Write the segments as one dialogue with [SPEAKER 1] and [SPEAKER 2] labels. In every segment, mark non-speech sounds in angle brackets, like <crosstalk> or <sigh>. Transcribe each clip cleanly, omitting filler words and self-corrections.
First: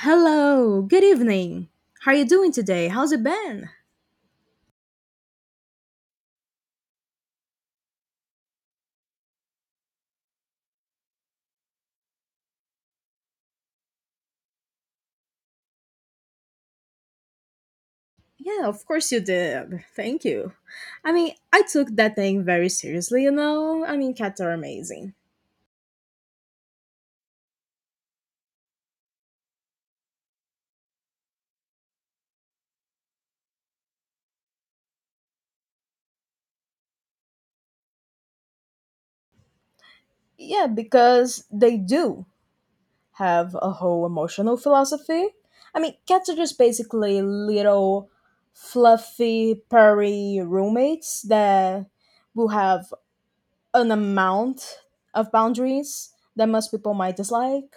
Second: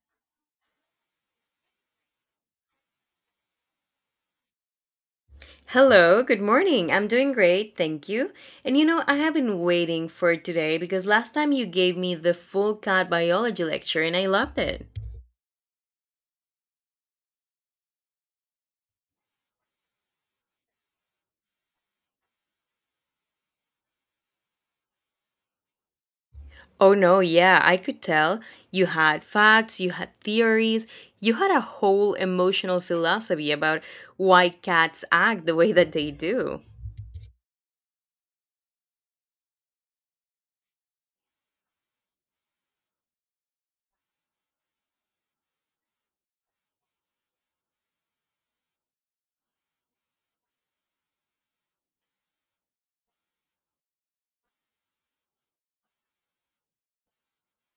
[SPEAKER 1] Hello, good evening. How are you doing today? How's it been?
[SPEAKER 2] Hello, good morning. I'm doing great, thank you. And you know, I have been waiting for today because last time you gave me the full cat biology lecture and I loved it.
[SPEAKER 1] Yeah, of course you did. Thank you. I mean, I took that thing very seriously, you know? I mean, cats are amazing.
[SPEAKER 2] Oh no, yeah, I could tell. You had facts, you had theories, you had a whole emotional philosophy about why cats act the way that they do.
[SPEAKER 1] Yeah, because they do have a whole emotional philosophy. I mean, cats are just basically little fluffy, purry roommates that will have an amount of boundaries that most people might dislike.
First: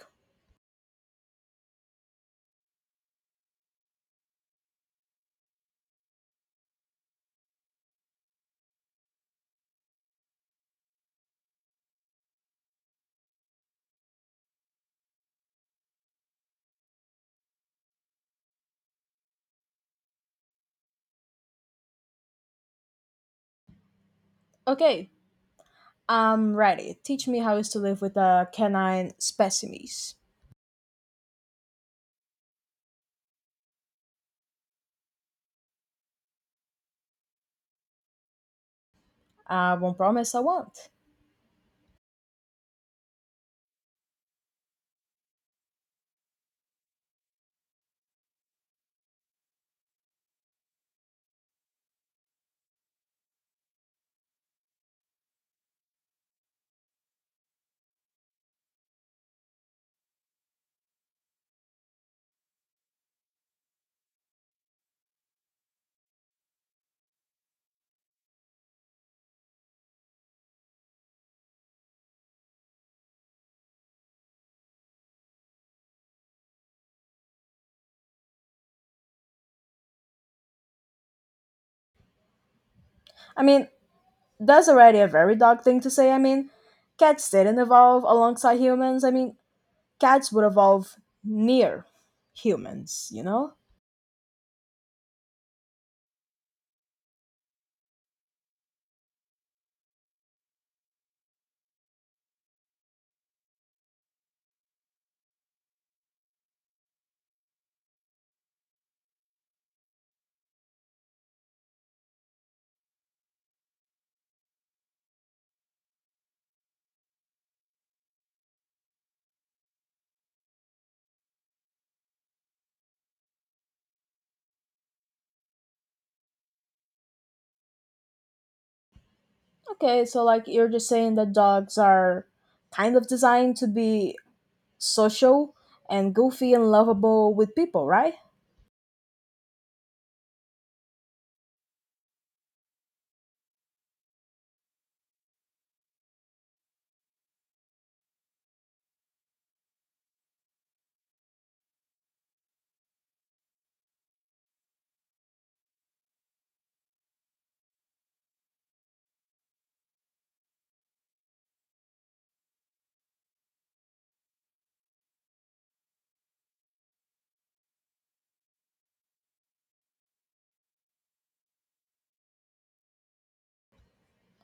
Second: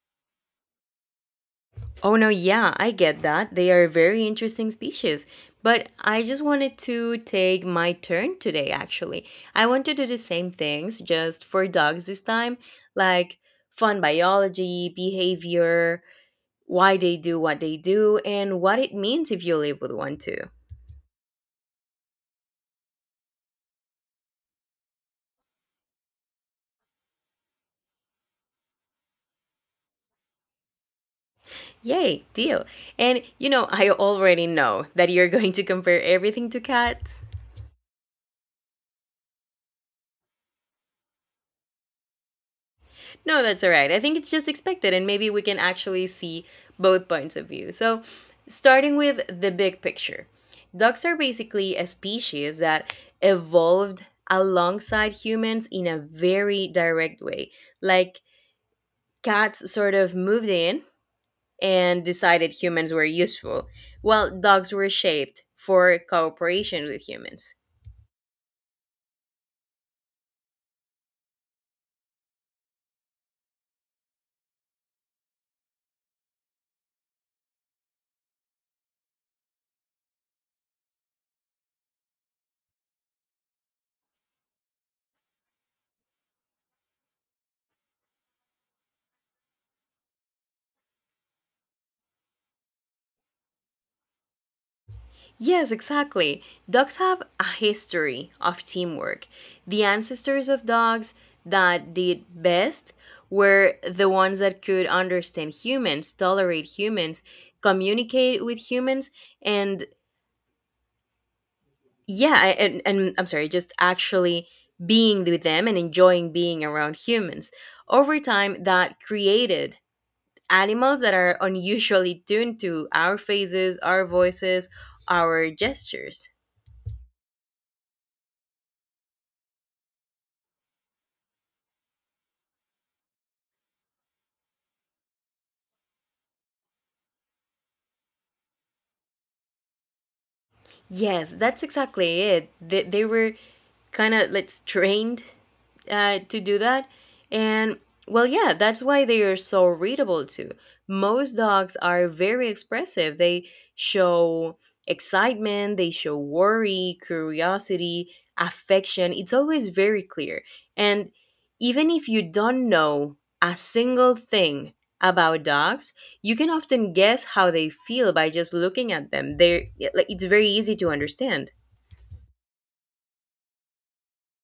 [SPEAKER 2] Oh no, yeah, I get that. They are very interesting species. But I just wanted to take my turn today, actually. I want to do the same things, just for dogs this time, like fun biology, behavior, why they do what they do, and what it means if you live with one too.
[SPEAKER 1] Okay, I'm ready. Teach me how is to live with canine specimens.
[SPEAKER 2] Yay, deal. And you know, I already know that you're <laughs> going to compare everything to cats.
[SPEAKER 1] I won't promise I won't.
[SPEAKER 2] No, that's all right. I think it's just expected, and maybe we can actually see both points of view. So, starting with the big picture, ducks are basically a species that evolved alongside humans in a very direct way. Like, cats sort of moved in and decided humans were useful, while dogs were shaped for cooperation with humans.
[SPEAKER 1] I mean, that's already a very dog thing to say. I mean, cats didn't evolve alongside humans. I mean, cats would evolve near humans, you know?
[SPEAKER 2] Yes, exactly. Dogs have a history of teamwork. The ancestors of dogs that did best were the ones that could understand humans, tolerate humans, communicate with humans, and yeah, and I'm sorry, just actually being with them and enjoying being around humans. Over time, that created animals that are unusually tuned to our faces, our voices, our gestures.
[SPEAKER 1] Okay, so like you're just saying that dogs are kind of designed to be social and goofy and lovable with people, right?
[SPEAKER 2] Yes, that's exactly it. They were kind of like trained to do that. And well, yeah, that's why they are so readable too. Most dogs are very expressive. They show excitement, they show worry, curiosity, affection. It's always very clear. And even if you don't know a single thing about dogs, you can often guess how they feel by just looking at them. They're like it's very easy to understand.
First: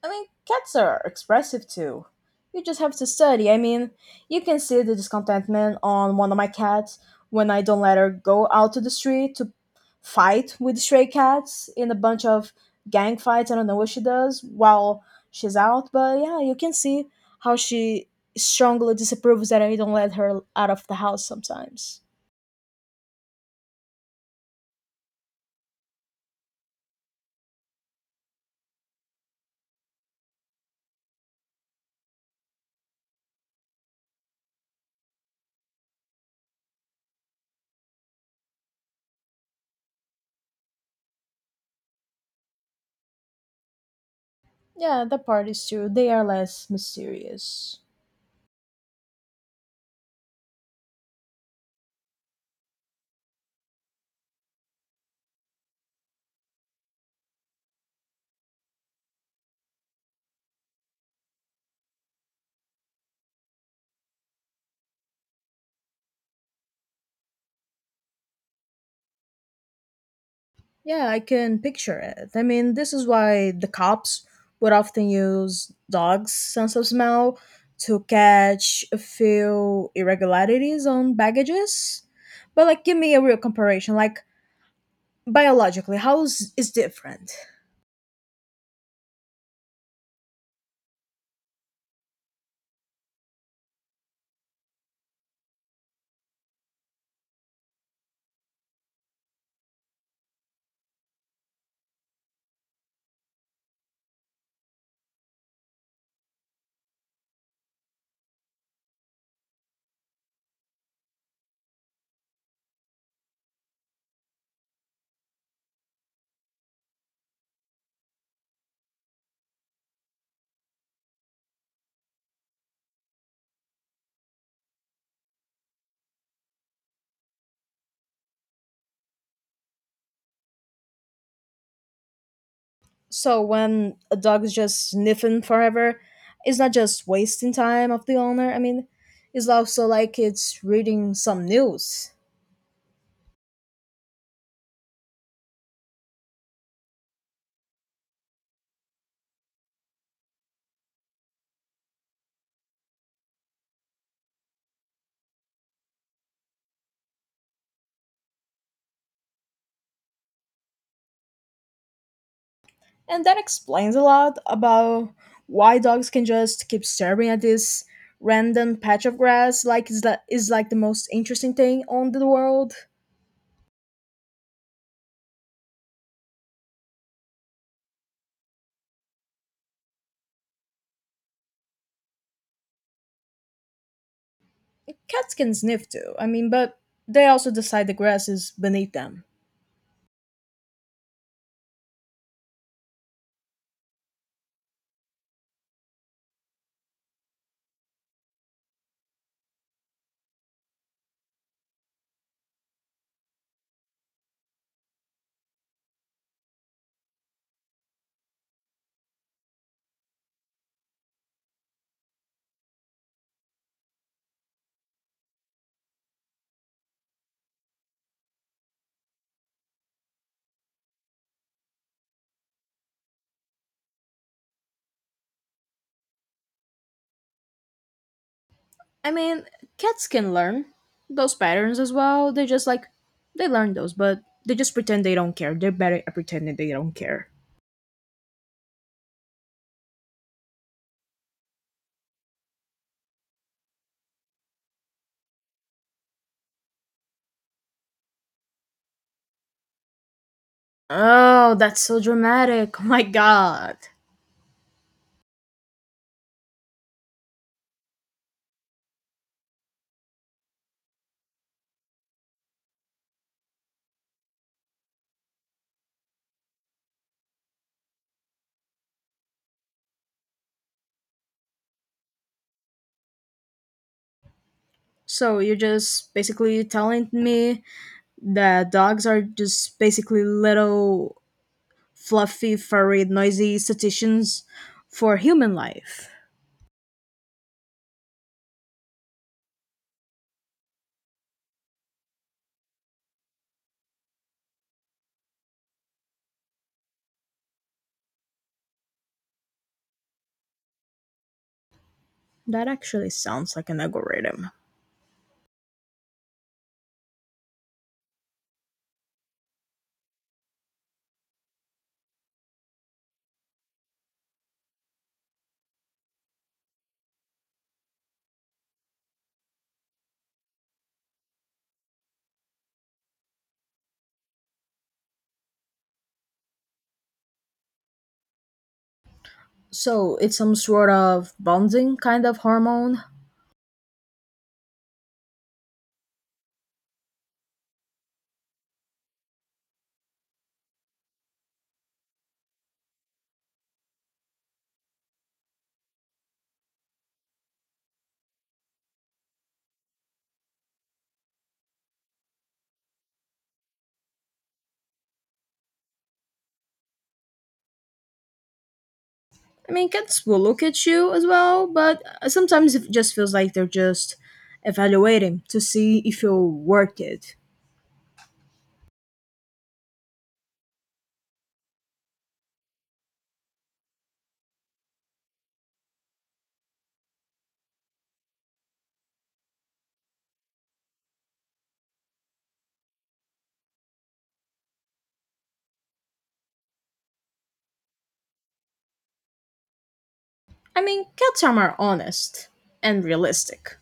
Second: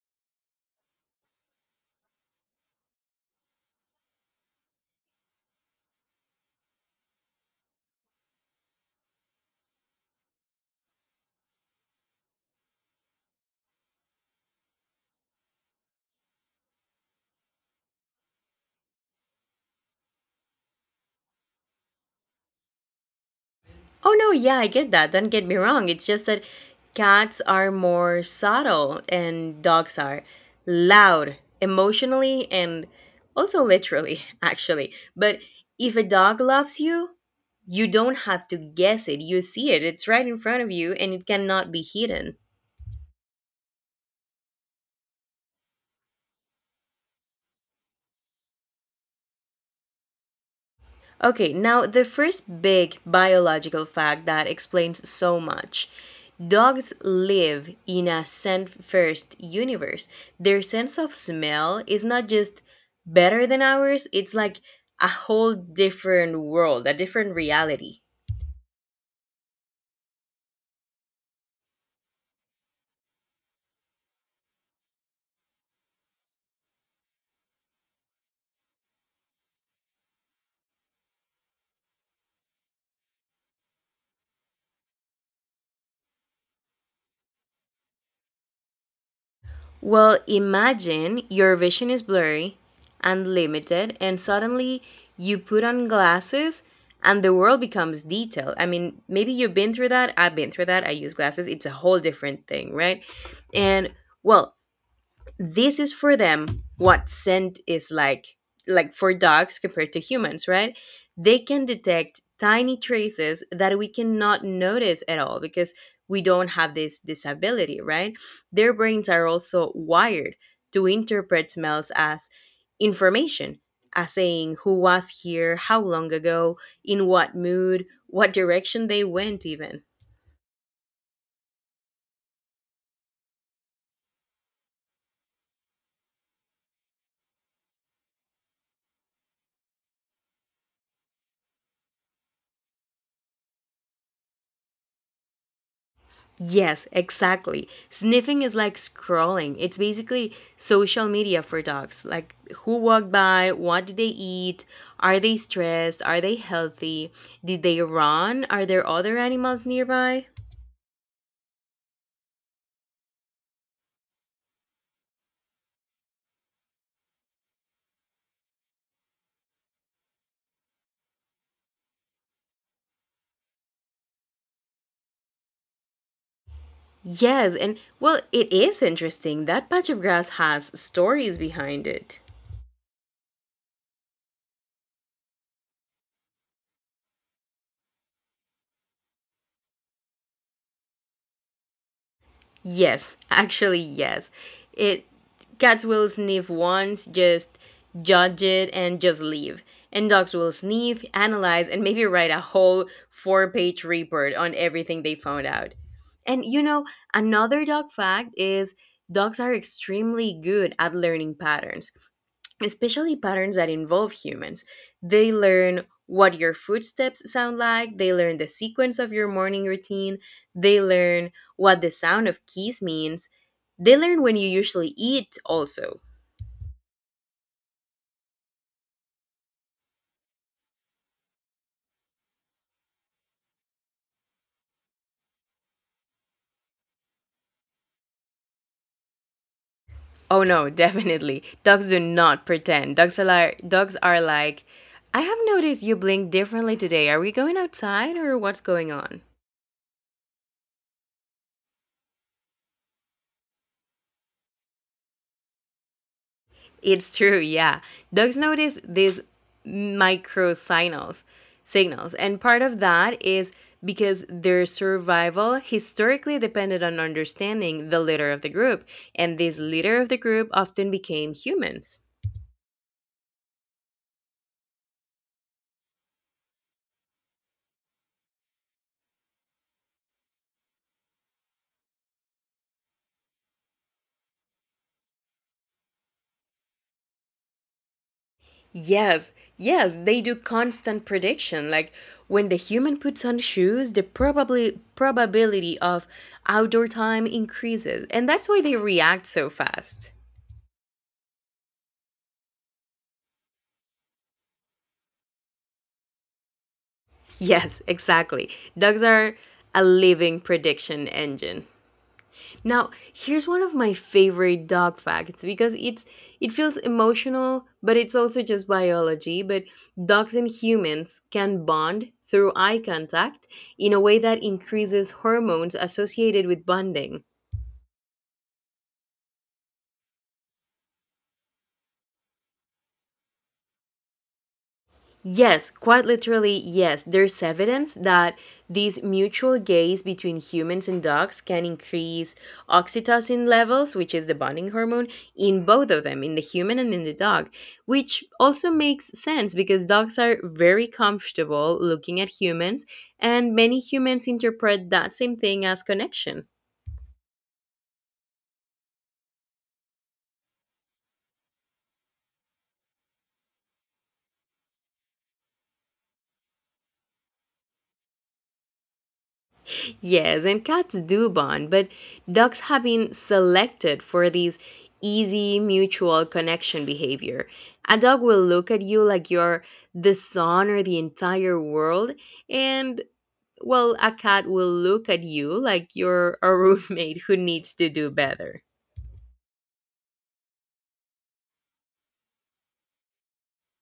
[SPEAKER 1] I mean, cats are expressive too. You just have to study. I mean, you can see the discontentment on one of my cats when I don't let her go out to the street to fight with stray cats in a bunch of gang fights. I don't know what she does while she's out, but yeah, you can see how she strongly disapproves that I don't let her out of the house sometimes.
[SPEAKER 2] Oh no, yeah, I get that. Don't get me wrong. It's just that cats are more subtle and dogs are loud emotionally and also literally, <laughs> actually. But if a dog loves you, you don't have to guess it. You see it. It's right in front of you and it cannot be hidden.
[SPEAKER 1] Yeah, that part is true. They are less mysterious.
[SPEAKER 2] Okay, now the first big biological fact that explains so much. Dogs live in a scent first universe. Their sense of smell is not just better than ours, it's like a whole different world, a different reality.
[SPEAKER 1] Yeah, I can picture it. I mean, this is why the cops would often use dogs' sense of smell to catch a few irregularities on baggages. But, like, give me a real comparison. Like, biologically, how is different?
[SPEAKER 2] Well, imagine your vision is blurry and limited, and suddenly you put on glasses and the world becomes detailed. I mean, maybe you've been through that. I've been through that. I use glasses. It's a whole different thing, right? And well, this is for them what scent is like for dogs compared to humans, right? They can detect tiny traces that we cannot notice at all because we don't have this disability, right? Their brains are also wired to interpret smells as information, as saying who was here, how long ago, in what mood, what direction they went even.
[SPEAKER 1] So, when a dog is just sniffing forever, it's not just wasting time of the owner. I mean, it's also like it's reading some news.
[SPEAKER 2] Yes, exactly. Sniffing is like scrolling. It's basically social media for dogs. Like who walked by, what did they eat, are they stressed, are they healthy, did they run, are there other animals nearby?
[SPEAKER 1] And that explains a lot about why dogs can just keep staring at this random patch of grass like is that is like the most interesting thing on the world.
[SPEAKER 2] Yes, and well, it is interesting. That patch of grass has stories behind it.
[SPEAKER 1] Cats can sniff too. I mean, but they also decide the grass is beneath them.
[SPEAKER 2] Yes, actually, yes. It cats will sniff once, just judge it, and just leave. And dogs will sniff, analyze, and maybe write a whole four-page report on everything they found out. And you know, another dog fact is dogs are extremely good at learning patterns, especially patterns that involve humans. They learn what your footsteps sound like, they learn the sequence of your morning routine, they learn what the sound of keys means, they learn when you usually eat also.
[SPEAKER 1] I mean, cats can learn those patterns as well. They just like they learn those, but they just pretend they don't care. They're better at pretending they don't care.
[SPEAKER 2] Oh no, <laughs> definitely. Dogs do not pretend. Dogs are like I have noticed you blink differently today. Are we going outside or what's going on?
[SPEAKER 1] Oh, that's so dramatic. <laughs> Oh my god.
[SPEAKER 2] It's true, yeah. Dogs notice these micro signals, and part of that is because their survival historically depended on understanding the leader of the group, and this leader of the group often became humans.
[SPEAKER 1] So you're just basically telling me that dogs are just basically little fluffy, furry, noisy statisticians for human life.
[SPEAKER 2] Yes, yes, they do constant prediction. Like when the human puts on shoes, the probably probability of outdoor time increases, and that's why they react so fast.
[SPEAKER 1] That actually sounds like an algorithm.
[SPEAKER 2] Yes, exactly. Dogs are a living prediction engine. Now, here's one of my favorite dog facts because it feels emotional, but it's also just biology, but dogs and humans can bond through eye contact in a way that increases hormones associated with bonding.
[SPEAKER 1] So it's some sort of bonding kind of hormone.
[SPEAKER 2] Yes, quite literally, yes. There's evidence that this mutual gaze between humans and dogs can increase oxytocin levels, which is the bonding hormone, in both of them, in the human and in the dog, which also makes sense because dogs are very comfortable looking at humans, and many humans interpret that same thing as connection.
[SPEAKER 1] I mean, cats will look at you as well, but sometimes it just feels like they're just evaluating to see if you're worth it.
[SPEAKER 2] Yes, and cats do bond, but dogs have been selected for these easy mutual connection behavior. A dog will look at you like you're the sun or the entire world, and well, a cat will look at you like you're a <laughs> roommate who needs to do better.
[SPEAKER 1] I mean, cats are more honest and realistic.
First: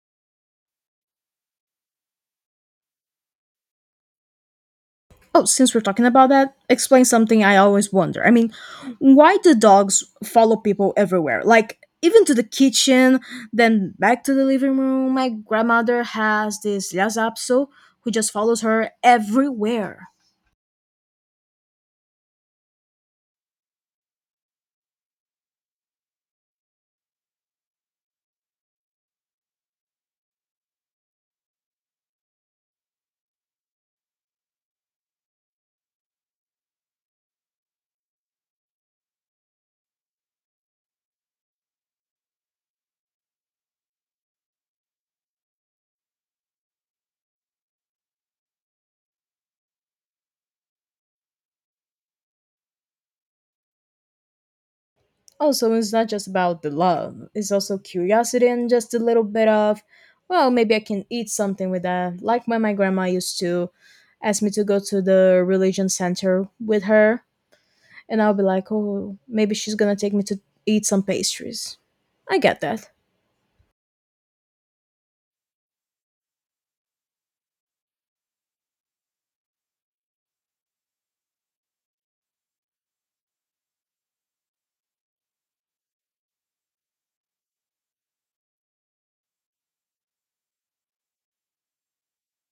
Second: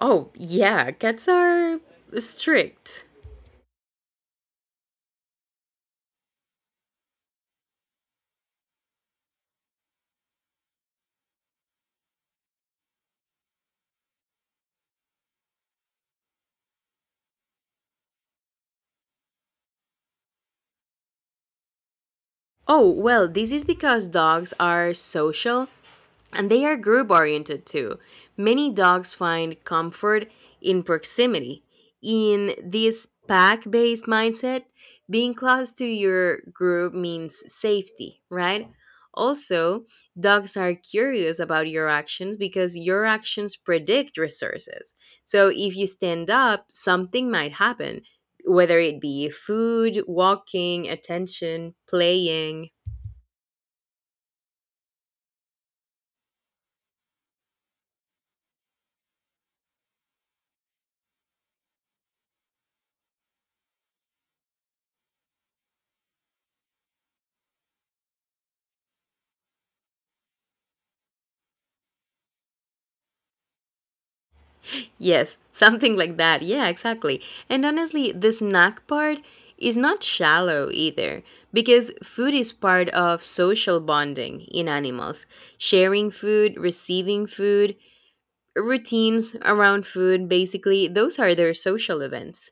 [SPEAKER 2] Oh, yeah, cats are strict.
[SPEAKER 1] Oh, since we're talking about that, explain something I always wonder. I mean, why do dogs follow people everywhere? Like, even to the kitchen, then back to the living room. My grandmother has this lhasa apso who just follows her everywhere.
[SPEAKER 2] Oh, well, this is because dogs are social and they are group oriented too. Many dogs find comfort in proximity. In this pack based mindset, being close to your group means safety, right? Also, dogs are curious about your actions because your actions predict resources. So, if you stand up, something might happen, whether it be food, walking, attention, playing.
[SPEAKER 1] Also, it's not just about the love, it's also curiosity and just a little bit of, well, maybe I can eat something with that. Like when my grandma used to ask me to go to the religion center with her and I'll be like, oh, maybe she's gonna take me to eat some pastries. I get that.
[SPEAKER 2] Yes, <laughs> something like that. Yeah, exactly. And honestly, the snack part is not shallow either, because food is part of social bonding in animals. Sharing food, receiving food, routines around food, basically, those are their social events.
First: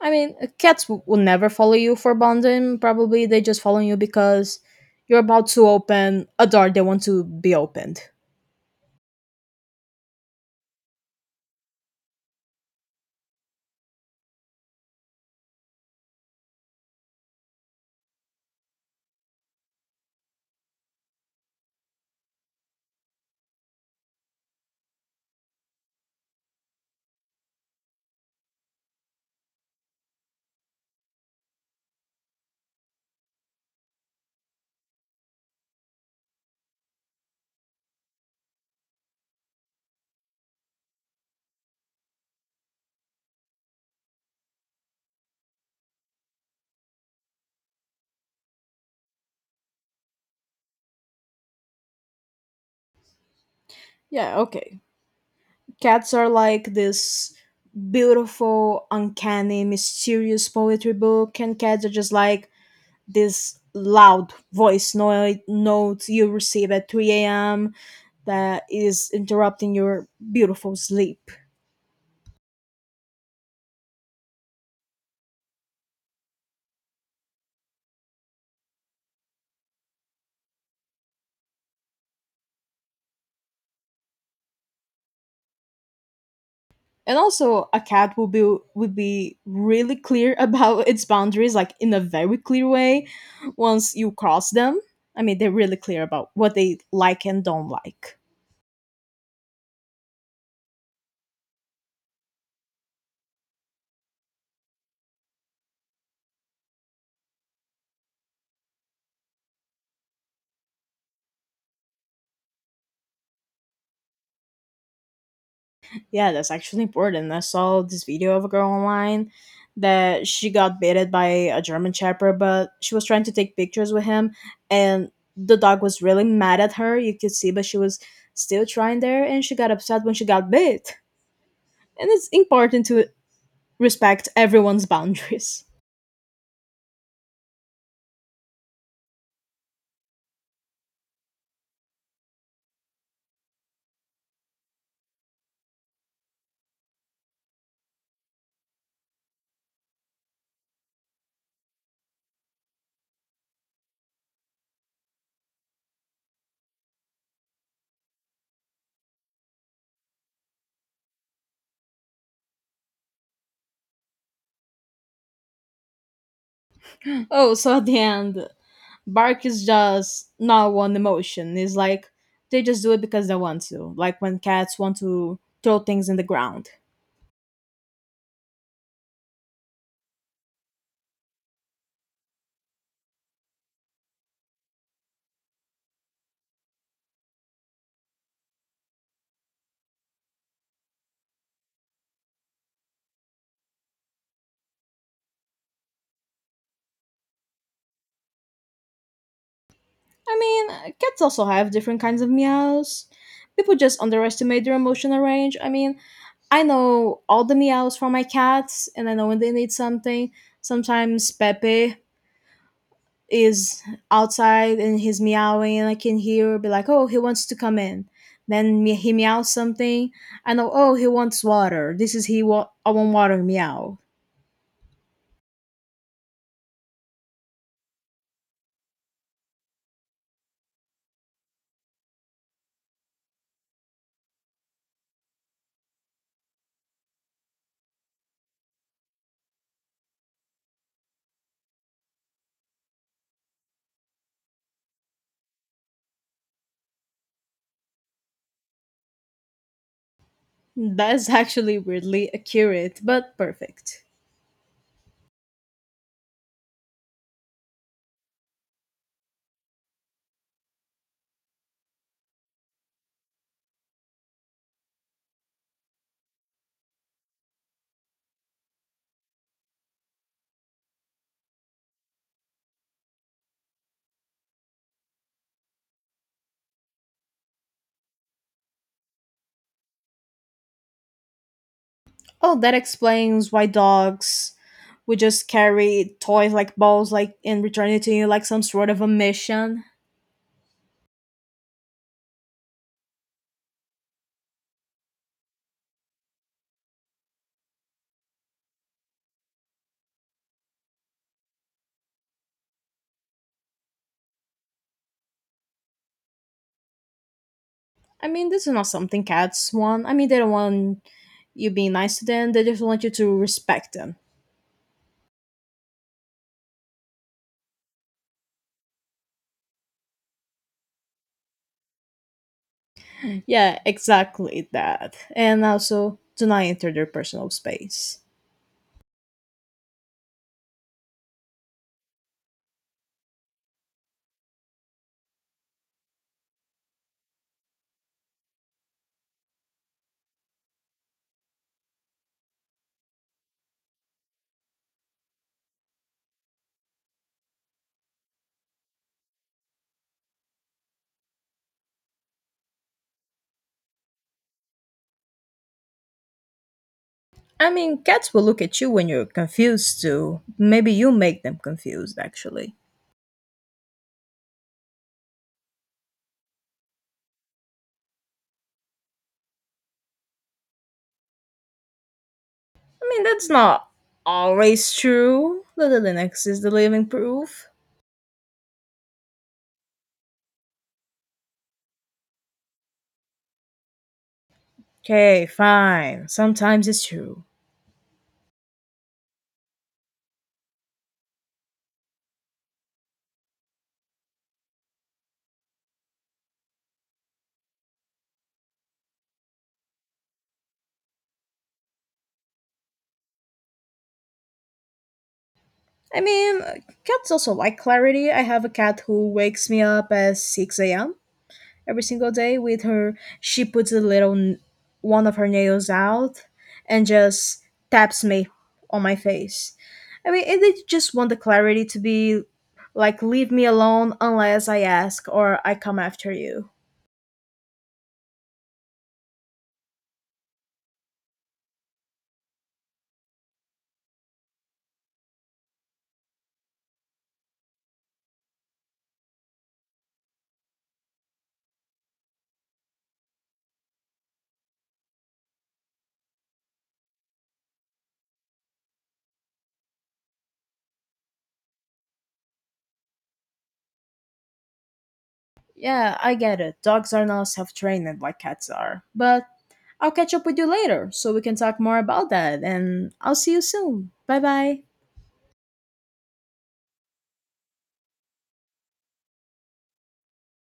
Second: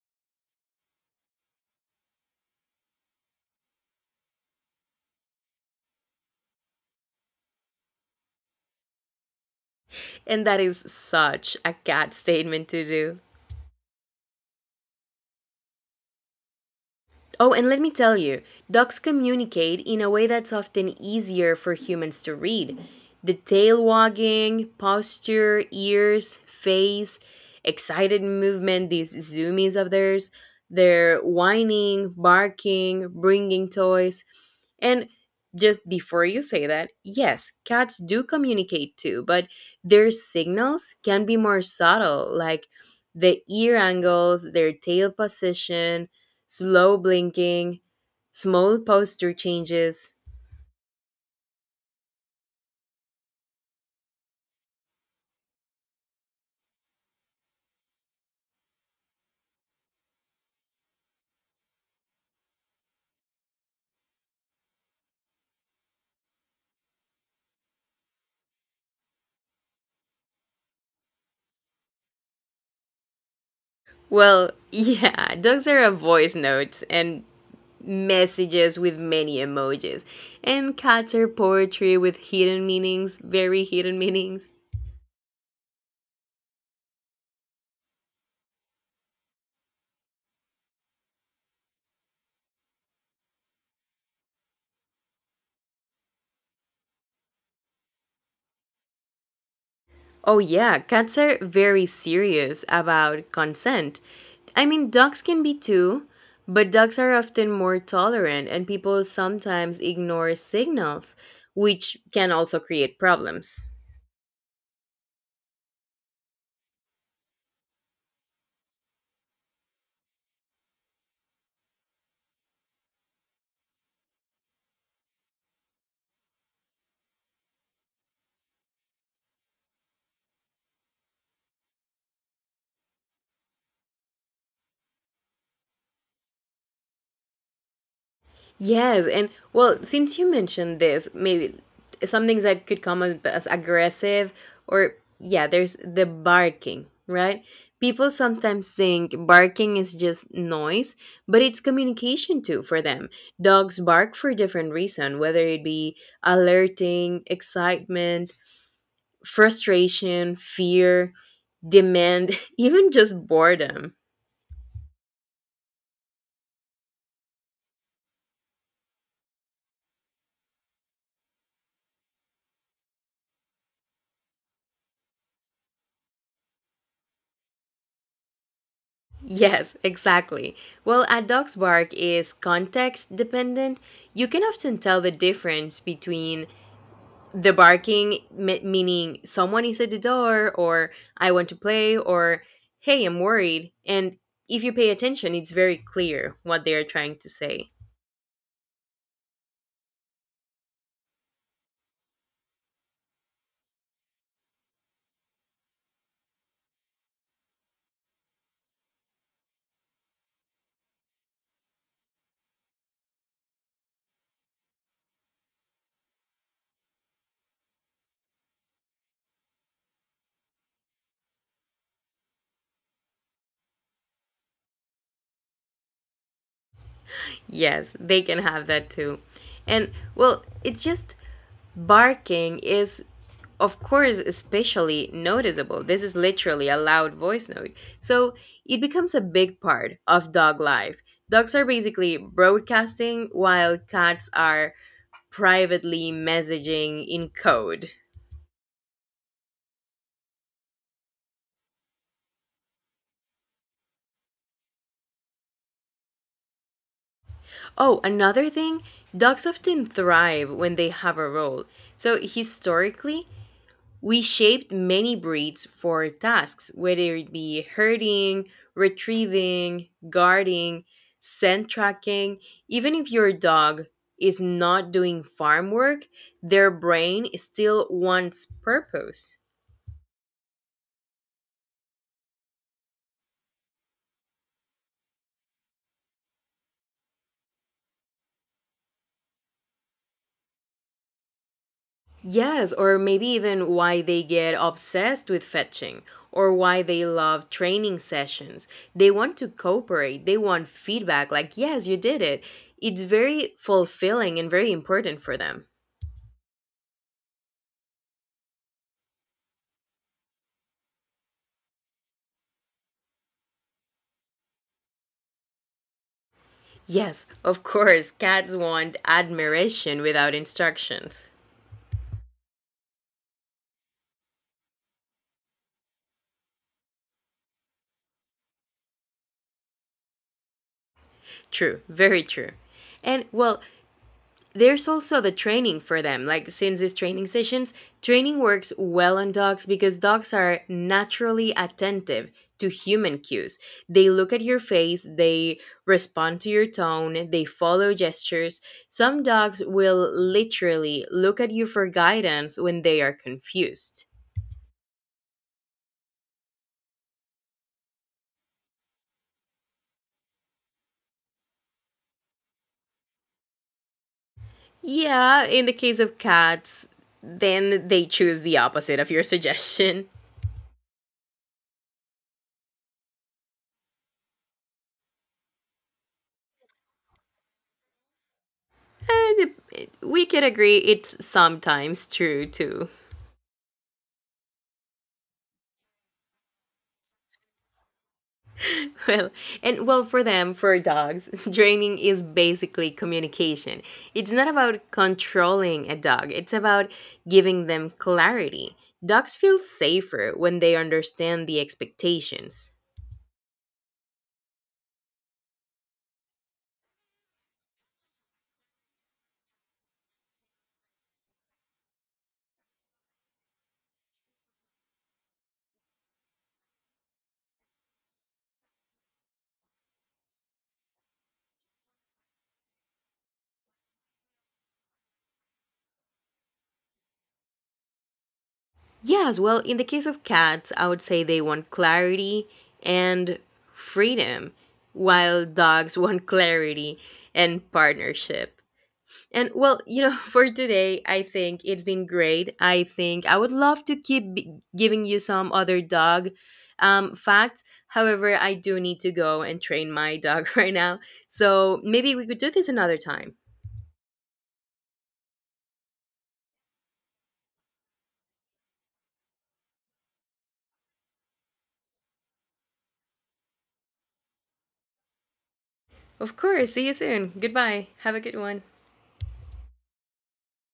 [SPEAKER 1] I mean, cats will never follow you for bonding. Probably they just follow you because you're about to open a door they want to be opened.
[SPEAKER 2] And that is such a cat <laughs> statement to do. Oh, and let me tell you, dogs communicate in a way that's often easier for humans to read. The tail wagging, posture, ears, face, excited movement, these zoomies of theirs, their whining, barking, bringing toys. And just before you say that, yes, cats do communicate too, but their signals can be more subtle, like the ear angles, their tail position, slow blinking, small posture changes.
[SPEAKER 1] Yeah, okay. Cats are like this beautiful, uncanny, mysterious poetry book, and cats are just like this loud voice note you receive at 3 a.m. that is interrupting your beautiful sleep.
[SPEAKER 2] Well, <laughs> yeah, dogs are a voice notes and messages with many emojis, and cats are poetry with hidden meanings, very hidden meanings.
[SPEAKER 1] And also, a cat will be would be really clear about <laughs> its boundaries, like in a very clear way. Once you cross them, I mean, they're really clear about what they like and don't like.
[SPEAKER 2] Oh, yeah, cats are very serious about consent. I mean, dogs can be too, but dogs are often more tolerant, and people sometimes ignore signals, which can also create problems.
[SPEAKER 1] Yeah, that's actually important. I saw this video of a girl online that she got baited by a German Shepherd, but she was trying to take pictures with him, and the dog was really mad at her. You could see, but she was still trying there, and she got upset when she got bit. And it's important to respect everyone's <laughs> boundaries.
[SPEAKER 2] Yes, and well, since you mentioned this, maybe some things that could come up as aggressive or yeah, there's the barking, right? People sometimes think barking is just noise, but it's communication too for them. Dogs bark for a different reason, whether it be alerting, excitement, frustration, fear, demand, <laughs> even just boredom.
[SPEAKER 1] Oh, so at the end, bark is just not one emotion. It's like they just do it because they want to, like when cats want to throw things in the ground.
[SPEAKER 2] Yes, exactly. Well, a dog's bark is context dependent. You can often tell the difference between the barking, meaning someone is at the door, or I want to play, or hey, I'm worried. And if you pay attention, it's very clear what they are trying to say.
[SPEAKER 1] I mean, cats also have different kinds of meows. People just underestimate their emotional range. I mean, I know all the meows from my cats, and I know when they need something. Sometimes Pepe is outside and he's meowing, and I can hear, be like, oh, he wants to come in. Then he meows something. I know, oh, he wants water. This is he, I want water meow.
[SPEAKER 2] Yes, they can have that too. And well, it's just barking is, of course, especially noticeable. This is literally a loud voice note. So it becomes a big part of dog life. Dogs are basically broadcasting while cats are privately messaging in code.
[SPEAKER 1] That's <laughs> actually weirdly accurate, but perfect.
[SPEAKER 2] Oh, another thing, dogs often thrive when they have a role. So historically, we shaped many breeds for tasks, whether it be herding, retrieving, guarding, scent tracking. Even if your dog is not doing farm work, their brain still wants purpose.
[SPEAKER 1] Oh, that explains why dogs would just carry toys like balls like and return it to you like some sort of a mission.
[SPEAKER 2] Yes, or maybe even why they get obsessed with fetching or why they love training sessions. They want to cooperate, they want feedback like, yes, you did it. It's very fulfilling and very important for them.
[SPEAKER 1] I mean, this is not something cats want. I mean, they don't want you being nice to them. They just want you to respect them.
[SPEAKER 2] Yes, of course, cats want admiration without instructions.
[SPEAKER 1] Yeah, exactly that. And also do not enter their personal space.
[SPEAKER 2] True, very true. And well, there's also the training for them. Like, since these training sessions, training works well on dogs because dogs are naturally attentive to human cues. They look at your face, they respond to your tone, they follow gestures. Some dogs will literally look at you for guidance when they are confused.
[SPEAKER 1] I mean, cats will look at you when you're confused too. Maybe you make them confused actually.
[SPEAKER 2] Yeah, in the case of cats, then they choose the opposite of your suggestion. <laughs>
[SPEAKER 1] I mean, that's not always true. The Linux is the living proof.
[SPEAKER 2] And we can agree it's sometimes true too.
[SPEAKER 1] Okay, fine. Sometimes it's true.
[SPEAKER 2] <laughs> Well, and well for them, for dogs, <laughs> training is basically communication. It's not about controlling a dog, it's about giving them clarity. Dogs feel safer when they understand the expectations.
[SPEAKER 1] I mean, cats also like clarity. I have a cat who wakes me up at 6 a.m. every single day with her. She puts a little one of her nails out and just taps me on my face. I mean, and they just want the clarity to be like, leave me alone unless I ask or I come after you.
[SPEAKER 2] Yes, well, in the case of cats, I would say they want clarity and freedom, while dogs <laughs> want clarity and partnership. And well, you know, <laughs> for today, I think it's been great. I think I would love to keep giving you some other dog facts. However, I do need to go and train my dog <laughs> right now. So maybe we could do this another time.
[SPEAKER 1] Yeah, I get it. Dogs are not self trained like cats are. But I'll catch up with you later so we can talk more about that, and I'll see you soon. Bye bye.
[SPEAKER 2] Of course. See you soon. Goodbye. Have a good one.